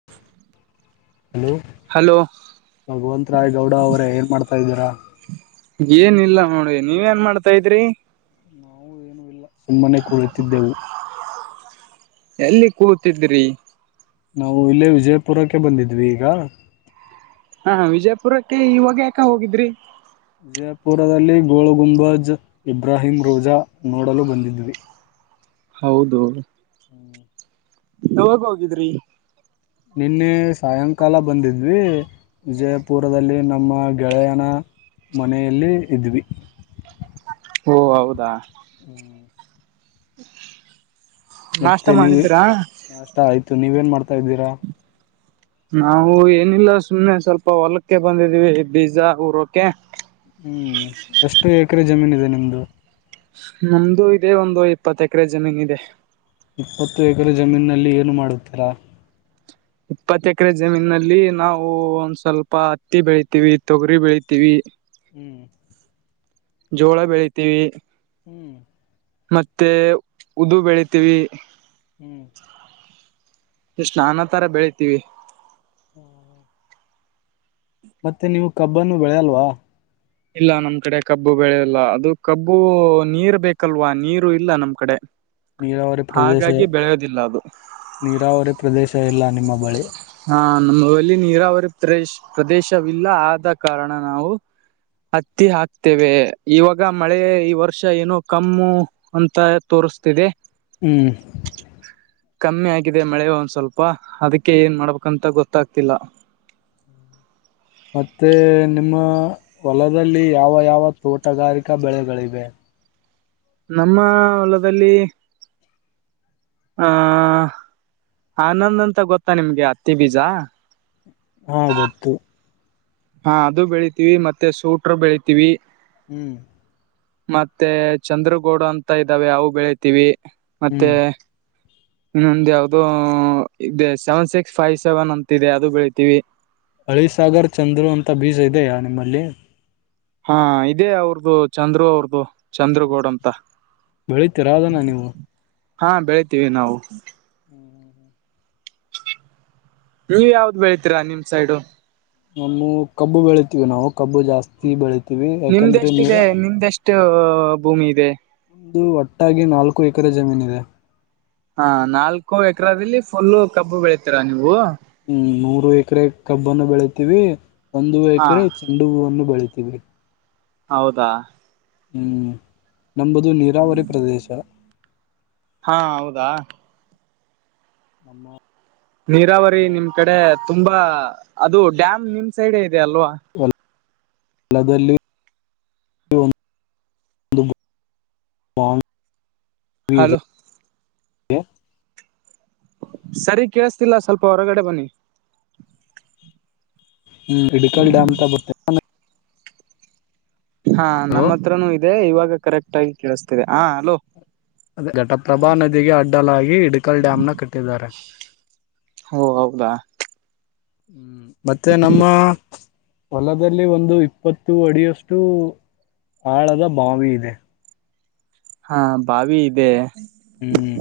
[inaudible] Hello hello ಭಗವಂತ ರಾಯ್ ಗೌಡ ಅವರೇ ಏನ್ ಮಾಡ್ತಾ ಇದೀರಾ? ಏನಿಲ್ಲ ನೋಡಿ ನೀವ್ ಏನ್ ಮಾಡ್ತಾ ಇದ್ರಿ? ನಾವು ಏನು ಇಲ್ಲ ಸುಮ್ಮನೆ ಕುಳಿತಿದ್ದೆವು. ಎಲ್ಲಿ ಕುಂತಿದ್ರಿ. ನಾವು ಇಲ್ಲೇ ವಿಜಯಪುರಕ್ಕೆ ಬಂದಿದ್ವಿ ಈಗ. ಹಾ ವಿಜಯಪುರಕ್ಕೆ ಇವಾಗ್ಯಾಕ ಹೋಗಿದ್ರಿ? ವಿಜಯಪುರದಲ್ಲಿ ಗೋಳಗುಂಬಜ್ ಇಬ್ರಾಹಿಂ ರೋಜಾ ನೋಡಲು ಬಂದಿದ್ವಿ. ಹೌದು. ಹ್ಮ್. ಯಾವಾಗ್ ಹೋಗಿದ್ರಿ? ನಿನ್ನೆ ಸಾಯಂಕಾಲ ಬಂದಿದ್ವಿ. ವಿಜಯಪುರದಲ್ಲಿ ನಮ್ಮ ಗೆಳೆಯನ ಮನೆಯಲ್ಲಿ ಇದ್ವಿ. ಓ ಹೌದಾ? ಹ್ಮ್ ನಾಷ್ಟ ಮತ್ತೆ ನೀವು ಮಾಡಿದ್ರಾ ಅಷ್ಟ ಆಯಿತು ನೀವೇನ್ ಮಾಡ್ತಾ ಇದ್ದೀರಾ? ನಾವು ಏನಿಲ್ಲ ಸುಮ್ಮ್ನೆ ಸ್ವಲ್ಪ ಹೊಲಕ್ಕೆ ಬಂದಿದ್ದೀವಿ ಬೀಜ ಊರೋಕೆ. ಹ್ಮ್ ಎಷ್ಟು ಎಕರೆ ಜಮೀನ್ ಇದೆ ನಿಮ್ದು? ನಮ್ದು ಇದೆ ಒಂದು ಇಪ್ಪತ್ ಎಕರೆ ಜಮೀನ್ ಇದೆ. ಇಪ್ಪತ್ತು ಎಕರೆ ಜಮೀನಲ್ಲಿ ಏನು ಮಾಡುತ್ತೀರಾ? ಇಪ್ಪತ್ತು ಎಕರೆ ಜಮೀನಲ್ಲಿ ನಾವು ಒಂದ್ ಸ್ವಲ್ಪ ಹತ್ತಿ ಬೆಳಿತೀವಿ, ತೊಗರಿ ಬೆಳಿತೀವಿ. ಹ್ಮ್ ಜೋಳ ಬೆಳಿತೀವಿ. ಹ್ಮ್ ಮತ್ತೆ ಉದ್ದು ಬೆಳಿತೀವಿ. ಹ್ಮ್ ಎಷ್ಟು ನಾನಾ ತರ ಬೆಳಿತೀವಿ. ಹ್ಮ ಮತ್ತೆ ನೀವು ಕಬ್ಬನು ಬೆಳೆಯಲ್ವಾ ಇಲ್ಲ ನಮ್ ಕಡೆ ಕಬ್ಬು ಬೆಳೆಲ್ಲ ಅದು ಕಬ್ಬು ನೀರ್ ಬೇಕಲ್ವಾ ನೀರು ಇಲ್ಲ ನಮ್ ಕಡೆ ನೀರಾವರಿ ಪ್ರದೇಶ ಹಾಗಾಗಿ ಬೆಳೆಯೋದಿಲ್ಲ ಅದು ನೀರಾವರಿ ಪ್ರದೇಶ ಎಲ್ಲ ನಿಮ್ಮ ಬಳಿ ಹಾ ನಮ್ಮಲ್ಲಿ ನೀರಾವರಿ ಪ್ರದೇಶ್ ಪ್ರದೇಶವಿಲ್ಲ ಆದ ಕಾರಣ ನಾವು ಹತ್ತಿ ಹಾಕ್ತೇವೆ ಇವಾಗ ಮಳೆ ಈ ವರ್ಷ ಏನೋ ಕಮ್ಮು ಅಂತ ತೋರಿಸ್ತಿದೆ ಹ್ಮ್ ಕಮ್ಮಿ ಆಗಿದೆ ಮಳೆ ಒಂದ್ ಸ್ವಲ್ಪ ಅದಕ್ಕೆ ಏನ್ ಮಾಡ್ಬೇಕಂತ ಗೊತ್ತಾಗ್ತಿಲ್ಲ ಮತ್ತೆ ನಿಮ್ಮ ಹೊಲದಲ್ಲಿ ಯಾವ ಯಾವ ತೋಟಗಾರಿಕಾ ಬೆಳೆಗಳಿವೆ ನಮ್ಮ ಹೊಲದಲ್ಲಿ ಹ ಆನಂದ್ ಅಂತ ಗೊತ್ತಾ ನಿಮ್ಗೆ ಅತ್ತಿ ಬೀಜ ಹಾ ಗೊತ್ತು ಹಾ ಅದು ಬೆಳಿತೀವಿ ಮತ್ತೆ ಸೂಟರು ಬೆಳಿತೀವಿ ಹ್ಮ್ ಮತ್ತೆ ಚಂದ್ರಗೌಡು ಅಂತ ಇದ್ದಾವೆ ಅವು ಬೆಳಿತೀವಿ ಮತ್ತೆ ಹ್ಮ್ ಇನ್ನೊಂದ ಯಾವವುದೋ E seven six five seven ಅಂತ ಇದೆ ಅದು ಬೆಳಿತೀವಿ ಹಳಿಸಾಗರ್ ಚಂದ್ರು ಅಂತ ಬೀಜ ಇದೆಯ ನಿಮ್ಮಲ್ಲಿ ಹಾ ಇದೇ ಅವ್ರದು ಚಂದ್ರು ಅವ್ರದು ಚಂದ್ರಗೌಡ ಅಂತ ಬೆಳಿತೀರಾ ಅದನ್ನ ನೀವು ಹಾ ಬೆಳಿತೀವಿ ನಾವು. [unintelligible] ನೀವ್ ಯಾವ್ದ್ ಬೆಳ್ತೀರಾ ನಿಮ್ ಸೈಡು ನಮ್ಮ ಕಬ್ಬು ಬೆಳಿತೀವಿ ನಾವು ಕಬ್ಬು ಜಾಸ್ತಿ ಬೆಳಿತೀವಿ ಯಾಕೆಂದ್ರೆ ನೀರ ಮ ಭೂಮಿ ಇದೆ ಒಂದು ಒಟ್ಟಾಗಿ ನಾಲ್ಕು ಎಕರೆ ಜಮೀನ್ ಇದೆ ಹಾ ನಾಲ್ಕು ಎಕ್ರದಲ್ಲಿ ಫುಲ್ಲು ಕಬ್ಬು ಬೆಳಿತೀರ ನೀವು ಹ್ಮ ನೂರು ಎಕರೆ ಕಬ್ಬನ್ನು ಬೆಳಿತೀವಿ ಒಂದು ಹಾ ಎಕರೆ ಚೆಂಡು ಹೂವನ್ನು ಬೆಳಿತವಿ ಹೌದಾ ಹ್ಮ್ ನಂಬದು ನೀರಾವರಿ ಪ್ರದೇಶ ಹಾ ಹೌದಾ ಆಮ್ಮ ನೀರಾವರಿ ನಿಮ್ ಕಡೆ ತುಂಬಾ ಅದು ಡ್ಯಾಮ್ ನಿಮ್ ಸೈಡ್ ಇದೆ ಅಲ್ವಾ [inaudible] ದಲ್ಲಿ ಒಂದು ಬಾವಿ ಹಲೋ ಇದೆ ಸರಿ ಕೇಳಸ್ತಿಲ್ಲ ಸ್ವಲ್ಪ ಹೊರಗಡೆ ಬನ್ನಿ. ಹ್ಮ್ ಇಡಿಕಾಲ್ ಡಾಮ್ ಅಂತ. ಹಾ ನಮ್ಮ ಹತ್ರನೂ ಇದೆ ಇವಾಗ ಕರೆಕ್ಟ್ ಆಗಿ ಕೇಳಿಸ್ತಿದೆ ಹಾ ಅಲೋ. ಅದೆ ಘಟಪ್ರಭಾ ನದಿಗೆ ಅಡ್ಡಲಾಗಿ. ಲ್ ಡ್ಯಾಮ್ನ ಕಟ್ಟಿದ್ದಾರೆ ಓ ಹೌದಾ ಮತ್ತ ನಮ್ಮ. ಹೊಲದಲ್ಲಿ ಒಂದು ಇಪ್ಪತ್ತು ಅಡಿಯಷ್ಟು ಆಳದ ಬಾವಿ ಇದೆ. ಹಾ ಬಾವಿ ಇದೆ. ಹ್ಮ್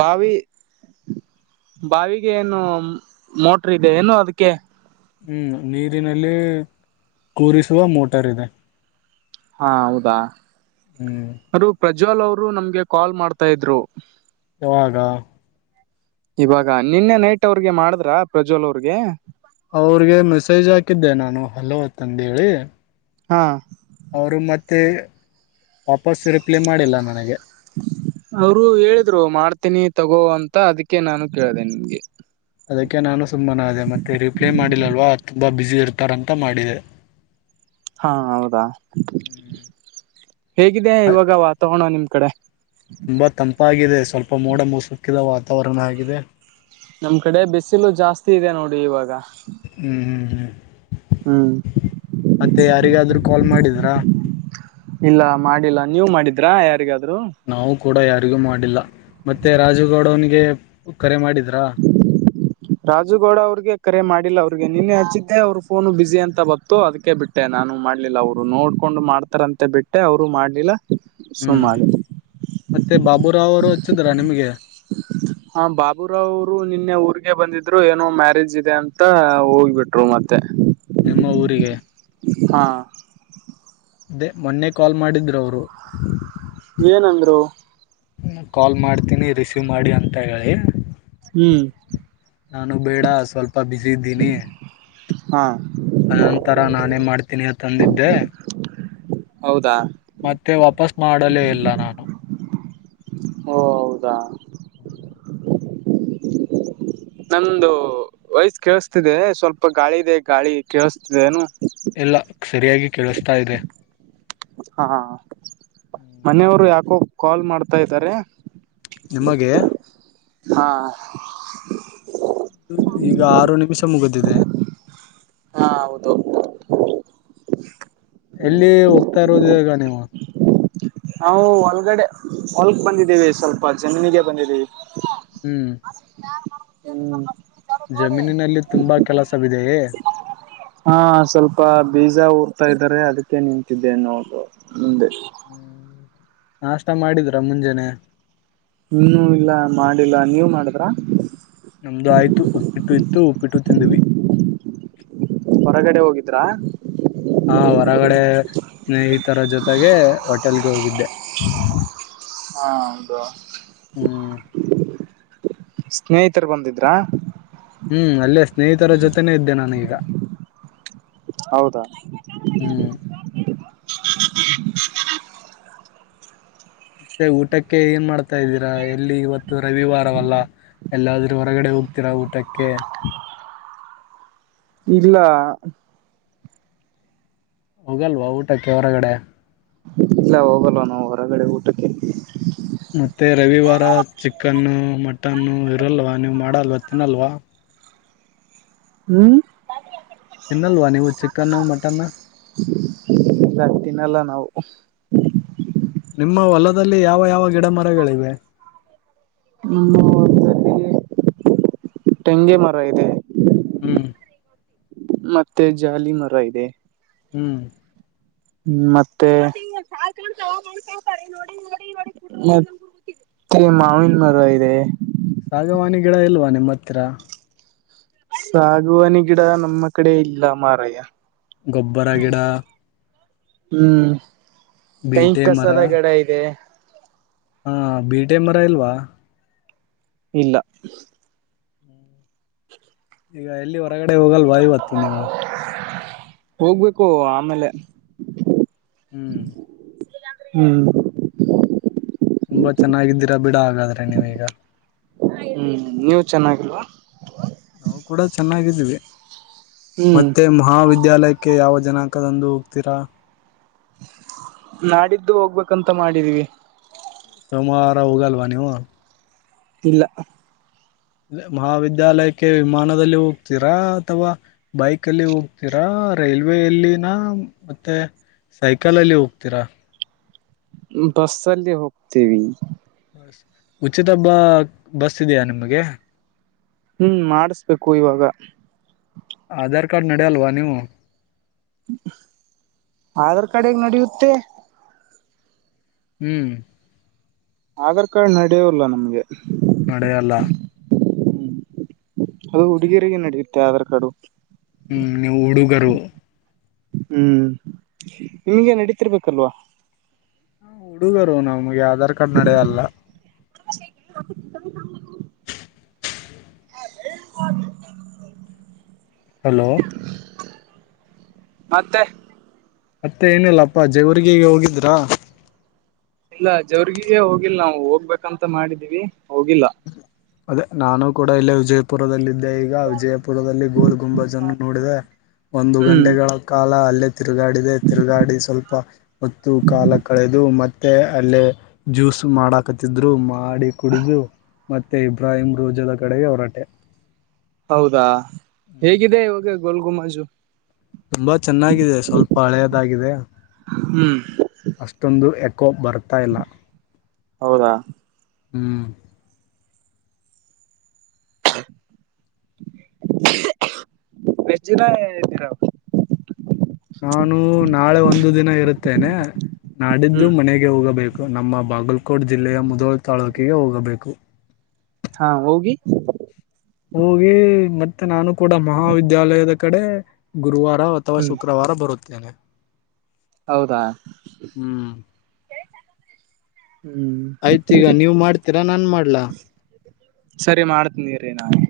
ಭಾವಿ. ಬಾವಿಗೆ ಏನು ಮೋಟ್ರ ಇದೆ ಏನು ಅದಕ್ಕೆ. ಹ್ಮ್ ನೀರಿನಲ್ಲಿ ಕೂರಿಸುವ ಮೋಟಾರ್ ಇದೆ. ಹಾ ಹೌದಾ ಹ್ಮ್ ಅರು ಪ್ರಜ್ವಲ್ ಅವರು ನಮ್ಗೆ ಕಾಲ್ ಮಾಡ್ತಾ ಇದ್ರು. ಯಾವಾಗ. ಇವಾಗ ನಿನ್ನೆ ನೈಟ್ ಅವ್ರಿಗೆ ಮಾಡಿದ್ರ ಪ್ರಜ್ವಲ್ ಅವ್ರಿಗೆ. ಅವ್ರಿಗೆ ಮೆಸೇಜ್ ಹಾಕಿದ್ದೆ ನಾನು ಹಲೋ ತಂದೇಳಿ. ಹಾ. ಅವರು ಮತ್ತೆ ವಾಪಸ್ಸ ರಿಪ್ಲೈ ಮಾಡಿಲ್ಲ ನನಗೆ. ಅವರು ಹೇಳಿದ್ರು ಮಾಡ್ತೀನಿ ತಗೋ ಅಂತ ಅದಕ್ಕೆ ನಾನು ಕೇಳಿದೆ ನಿಮ್ಗೆ. ಅದಕ್ಕೆ ನಾನು ಸುಮ್ಮನ ಅೇ ಮತ್ತೆ ರಿಪ್ಲೈ ಮಾಡಿಲ್ಲಲ್ವ ತುಂಬಾ ಬಿಸಿ ಇರ್ತಾರಂತ ಮಾಡಿದೆ. ಹಾ ಹೌದಾ. ಹೇಗಿದೆ ಇವಾಗ ವಾತಾವರಣ ನಿಮ್ ಕಡೆ. ತಪ್ಪಾಗಿದೆ ಸ್ವಲ್ಪ ಮೋಡ ಮುಸುಕಿದ ವಾತಾವರಣ ಆಗಿದೆ. ನಮ್ ಕಡೆ ಬಿಸಿಲು ಜಾಸ್ತಿ ಇದೆ ನೋಡಿ ಇವಾಗ ಹ್ಮ್ ಹ್ಮ್ ಹ್ಮ್. ಹ್ಮ್. ಮತ್ತೆ ಯಾರಿಗಾದ್ರೂ ಕಾಲ್ ಮಾಡಿದ್ರಾ. ಇಲ್ಲ ಮಾಡಿಲ್ಲ ನೀವು ಮಾಡಿದ್ರಾ ಯಾರಿಗಾದ್ರು. ನಾವು ಕೂಡ ಯಾರಿಗೂ ಮಾಡಿಲ್ಲ ಮತ್ತೆ ರಾಜುಗೌಡ ಅವನಿಗೆ ಕರೆ ಮಾಡಿದ್ರಾ. [inaudible] ರಾಜುಗೌಡ ಅವ್ರಿಗೆ ಕರೆ ಮಾಡಿಲ್ಲ ಅವ್ರಿಗೆ ನಿನ್ನೆ ಹಚ್ಚಿದ್ದೆ ಅವ್ರ ಫೋನು ಬಿಸಿ ಅಂತ ಬತ್ತು ಅದಕ್ಕೆ ಬಿಟ್ಟು. ಮಟ್ಟೆ ನಾನು ಮಾಡ್ಲಿಲ್ಲ ಅವ್ರು ನೋಡ್ಕೊಂಡು ಮಾಡ್ತಾರಂತೆ ಬಿಟ್ಟೆ ಅವ್ರು ಮಾಡ್ಲಿಲ್ಲ ಹ್ಮ್ ಸುಮ್ಮಿಲ್ಲ. ಮತ್ತೆ ಬಾಬುರಾವ್ ಅವರು ಹಚ್ಚಿದ್ರಾ ನಿಮ್ಗೆ. ಹಾ ಬಾಬುರಾವ್ರು ನಿನ್ನೆ ಊರ್ಗೆ ಬಂದಿದ್ರು ಏನೋ ಮ್ಯಾರೇಜ್ ಇದೆ ಅಂತ ಹೋಗ್ಬಿಟ್ರು ಮತ್ತೆ. ತ್ತ. ನಿಮ್ಮ ಊರಿಗೆ. ಹಾ ಅದೇ ಮೊನ್ನೆ ಕಾಲ್ ಮಾಡಿದ್ರು ಅವರು ಏನಂದರು. ಕಾಲ್ ಮಾಡ್ತೀನಿ ರಿಸೀವ್ ಮಾಡಿ ಅಂತ ಹೇಳಿ. ಹ್ಮ್ ನಾನು ಬೇಡ ಸ್ವಲ್ಪ ಬಿಸಿ ಇದ್ದೀನಿ. ಹಾ. ಅದ ನಂತರ ನಾನೇನ್ ಮಾಡ್ತೀನಿ ಅಂತಂದಿದ್ದೆ. ಹೌದಾ. ಮತ್ತೆ ವಾಪಸ್ ಮಾಡಲೇ ಇಲ್ಲ ನಾನು. ಹೌದಾ. [inaudible] ನಮ್ದ ವಯ್ಸ್ ಕೇಳಸ್ತಿದೆ ಸ್ವಲ್ಪ ಗಾಳಿ ಇದೆ ಗಾಳಿ ಕೇಳಸ್ತಿದೆ ನು. ಎಲ್ಲ ಸರಿಯಾಗಿ ಕೇಳಿಸ್ತಾ ಇದೆ. ಹಾ ಮನೆಯವ್ರು ಯಾಕೋ ಕಾಲ್ ಮಾಡ್ತಾ ಇದ್ದಾರೆ. ನಿಮಗೆ. ಹಾ. ಈಗ ಆರು ನಿಮಿಷ ಮುಗಿದಿದೆ ಹಾ ಹೌದು ಎಲ್ಲಿ ಹೋಗ್ತಾ ಇರೋದ ಈಾಗ ನೀವು ನಾವು ಹೊಳಗಡೆ ಹೊಲ್ಕ್ ಬಂದಿದ್ದೀವಿ ಸ್ವಲ್ಪ ಜನ್ನನಿಗೆ ಬಂದಿದ್ದೀವಿ ಹ್ಮ್ [unintelligible] ಜಮೀನಿನಲ್ಲಿ ತುಂಬಾ ಕೆಲಸವಿದೆಯೇ ಹಾ ಸ್ವಲ್ಪ ಬೀಜ ಊರ್ತಾ ಇದಾರೆ ಅದಕ್ಕೆ ನಿಂತಿದ್ದೆನ್ನೋದು ಮುಂದೆ ನಾಷ್ಟ ಮಾಡಿದ್ರಾ ಮುಂಜಾನನೆ ಇನ್ನುೂ ಇಲ್ಲ ಮಾಡಿಲ್ಲ ನೀವ ಮಾಡಿದ್ರ ನಮ್ದು ಆಯ್ತು ಉಪ್ಪಿಟ್ಟು ಇತ್ತು ಉಪ್ಪಿಟ್ಟು ತಿಂದ್ವಿ ಹೊರಗಡೆ ಹೋಗಿದ್ರಾ ಹಾ ಹೊರಗಡೆ ಸ್ನೇಹಿತರ ಜೊತೆಗೆ ಹೋಟೆಲ್ಗೆ ಹೋಗಿದ್ದೆ ಹಾ ಹೌದು ಹ್ಮ್ ಸ್ನೇಹಿತರು ಬಂದಿದ್ರಾ ಹ್ಮ್ ಅಲ್ಲೇ ಸ್ನೇಹಿತರ ಜೊತೆನೇ ಇದ್ದೆ ನಾನೀಗ ಹೌದಾ ಹ್ಮ್ ಮತ್ತೆ ಊಟಕ್ಕೆ ಏನ್ ಮಾಡ್ತಾ ಇದ್ದೀರಾ ಎಲ್ಲಿ ಇವತ್ತು ರವಿವಾರವಲ್ಲ ಎಲ್ಲಾದ್ರೂ ಹೊರಗಡೆ ಹೋಗ್ತೀರಾ ಊಟಕ್ಕೆ ಇಲ್ಲ ಹೋಗಲ್ವ ಊಟಕ್ಕೆ ಹೊರಗಡೆ ಇಲ್ಲ ಹೋಗಲ್ವ ನಾವು ಹೊರಗಡೆ ಊಟಕ್ಕೆ ಮತ್ತೆ ರವಿವಾರ ಚಿಕನ್ನು ಮಟನ್ನು ಇರಲ್ವ ನೀವು ಮಾಡಲ್ವ ತಿನ್ನಲ್ವ ಹ್ಮ್ ತಿನ್ನಲ್ವಾ ನೀವು ಚಿಕನ್ನು ಮಟನ್ ರಕ್ತಿನಲ್ಲ ನಾವು ನಿಮ್ಮ ಹೊಲದಲ್ಲಿ ಯಾವ ಯಾವ ಗಿಡ ಮರಗಳಿವೆ ಹ್ಮ ಒಲ್ಲಿ ತೆಂಗೆ ಮರ ಇದೆ ಹ್ಮ್ ಮತ್ತೆ ಜಾಲಿ ಮರ ಇದೆ ಹ್ಮ್ ಹ್ಮ್ ಮತ್ತೆ ಮ ಅ ಮಾವಿನ ಮರ ಇದೆ ಸಾಗವಾನಿ ಗಿಡ ಇಲ್ವಾ ನಿಮ್ಮ ಹತ್ತಿತ್ರ ಸಾಗುವಾಣಿ ಗಿಡ ನಮ್ಮ ಕಡೆ ಇಲ್ಲ ಮಾರಯ್ಯ ಗೊಬ್ಬರ ಗಿಡ ಹ್ಮ್ ಕೈ ಬೀಟೆ ಮರ ಕಸದ ಗಡ ಇದೆ ಹಾ ಬಿ ಟೆ ಮರ ಇಲ್ವಾ ಇಲ್ಲ ಈಗ ಎಲ್ಲಿ ಹೊರಗಡೆ ಹೋಗಲ್ ಬಾಯಿ ಬತ್ತು ನೀವು ಹೋಗ್ಬೇಕು ಆಮೇಲೆ ಹ್ಮ್ ಹ್ಮ್ ತುಂಬಾ ಚೆನ್ನಾಗಿದ್ದೀರಾ ಬಿಡ ಹಾಗಾದ್ರೆ ನೀವೀಗ ಹ್ಮ್ ನೀವ ಚೆನ್ನಾಗಿಲ್ವಾ ನಾವು ಕೂಡ ಚೆನ್ನಾಗಿದ್ದೀವಿ ಹ್ಮ್ ಮತ್ತೆ ಮಹಾವಿದ್ಯಾಲಯಕ್ಕೆ ಯಾವ ಜನಾಂಕದಂದು ಹೋಗ್ತೀರಾ ನಾಡಿದ್ದು ಹೋಗ್ಬೇಕಂತ ಮಾಡಿದೀವಿ ಸೋಮವಾರ ಹೋಗಲ್ವಾ ನೀವು ಇಲ್ಲ ಮಹಾವಿದ್ಯಾಲಯಕ್ಕೆ ವಿಮಾನದಲ್ಲಿ ಹೋಗ್ತೀರಾ ಅಥವಾ ಬೈಕ್ ಅಲ್ಲಿ ಹೋಗ್ತೀರಾ ರೈಲ್ವೆ ಅಲ್ಲಿನ ಮತ್ತೆ ಸೈಕಲಲ್ಲಿ ಹೋಗ್ತೀರಾ ಬಸ್ ಅಲ್ಲಿ ಹೋಗ್ತೇವಿ ಉಚಿತ ಬಸ್ ಇದೆಯಾ ನಿಮ್ಗೆ ಹ್ಮ್ ಮಾಡಿಸ್ಬೇಕು ಇವಾಗ ಆಧಾರ್ ಕಾರ್ಡ್ ನೆಡೆಯಲ್ವ ನೀವು ಆಧಾರ್ ಕಾರ್ಡ್ ಹೇಗ್ ನೆಡಿಯುತ್ತೆ ಹ್ಮ್ ಆಧಾರ್ ಕಾರ್ಡ್ ನಡೆಯೋಲ್ಲ ನಮ್ಗೆ ನಡೆಯಲ್ಲ ಅದು ಹುಡುಗಿಯರಿಗೆ ನಡೆಯುತ್ತೆ ಆಧಾರ್ ಕಾರ್ಡು ಹ್ಮ್ ನೀವು ಹುಡುಗರು ಹ್ಮ್ ನಿಮಗೆ ನಡೀತಿರ್ಬೇಕಲ್ವಾ ಹುಡುಗರು ನಮ್ಗೆ ಆಧಾರ್ ಕಾರ್ಡ್ ನಡೆಯಲ್ಲ [inaudible] [inaudible] ಹಲೋ. ಮತ್ತೆ. ಮತ್ತೆ ಏನಿಲ್ಲಪ್ಪ ಜೇವರ್ರಿಗಿಗೆ ಹೋಗಿದ್ರಾ. ಇಲ್ಲ ಜವರ್ಗಿಗೆ ಹೋಗಿಲ್ಲ ನಾವು ಹೋಗ್ಬೇಕಂತ ಮಾಡಿದೀನೀ ಹೋಗಿಲ್ಲ. ಅದೇ ನಾನು ಕೂಡ ಇಲ್ಲೇ ವಿಜಯಪುರದಲ್ಲಿ ಇದ್ದೆ ಈಗ. ಈಗ ವಿಜಯಪುರದಲ್ಲಿ ಗೋಲ್ ಗುಂಬಜ್ ನೋಡಿದೆ ಒಂದು ಹ್ಮ್ ಗಂಟೆಗಳ ಕಾಲ. ಕಾಲ ಅಲ್ಲೇ ತಿರುಗಾಡಿದೆ ತಿರುಗಾಡಿ ಸ್ವಲ್ಪ. ಹೊತ್ತ್ ಕಾಲ ಕಳೆದು ಮತ್ತೆ ಅಲ್ಲೇ ಜ್ಯೂಸ್ ಮಾಡಕ್. ಕತ್ತಿದ್ರು ಮಾಡಿ ಕುಡಿದು ಮತ್ತೆ ಇಬ್ರಾಹಿಂ ರೋಜದ ಕಡೆಗೆ ಹೊರಟೆ. ಹೌದಾ ಹ್ಮ್ ಹೇಗಿದೆ ಇವಾಗ ಗೋಲ್ ಗುಮಾಜು. ತುಂಬಾ ಚೆನ್ನಾಗಿದೆ ಸ್ವಲ್ಪ ಹಳೆಯದಾಗಿದೆ. ಹ್ಮ್. ಅಷ್ಟೊಂದು ಎಕೋ ಬರ್ತಾ ಇಲ್ಲ ಹೌದಾ ಹ್ಮ್. [unintelligible] ಎಷ್ಟು ದಿನ ಇರ್ತೀರ ನಾನು ನಾಳೆ ಒಂದು ದಿನ ಇರುತ್ತೇನೆ. ನಾಡಿದ್ದು ಹ್ಮ್ ಮನೆಗೆ ಹೋಗಬೇಕು ನಮ್ಮ ಬಾಗಲ್ಕೋಟ್ ಜಿಲ್ಲೆಯ ಮುದೋಳ ತಾಲೂಕಿಗೆ ಹೋಗಬೇಕು. ಹಾ ಹೋಗಿ. ಹೋಗಿ ಮತ್ತೆ ನಾನು ಕೂಡ ಮಹಾವಿದ್ಯಾಲಯದ ಕಡೆ ಗುರುವಾರ. ಅಥವಾ ಹ್ಮ್ ಶುಕ್ರವಾರ ಬರುತ್ತೇನೆ. ಹೌದಾ. ಹ್ಮ್ ಹ್ಮ್. ಆಯ್ತ್ ಈಗ ನೀವ್ ಮಾಡ್ತೀರಾ ನಾನ್ ಮಾಡ್ಲಾ. ಸರಿ ಮಾಡ್ತೀನಿ ಇರೀ ನಾನೇ.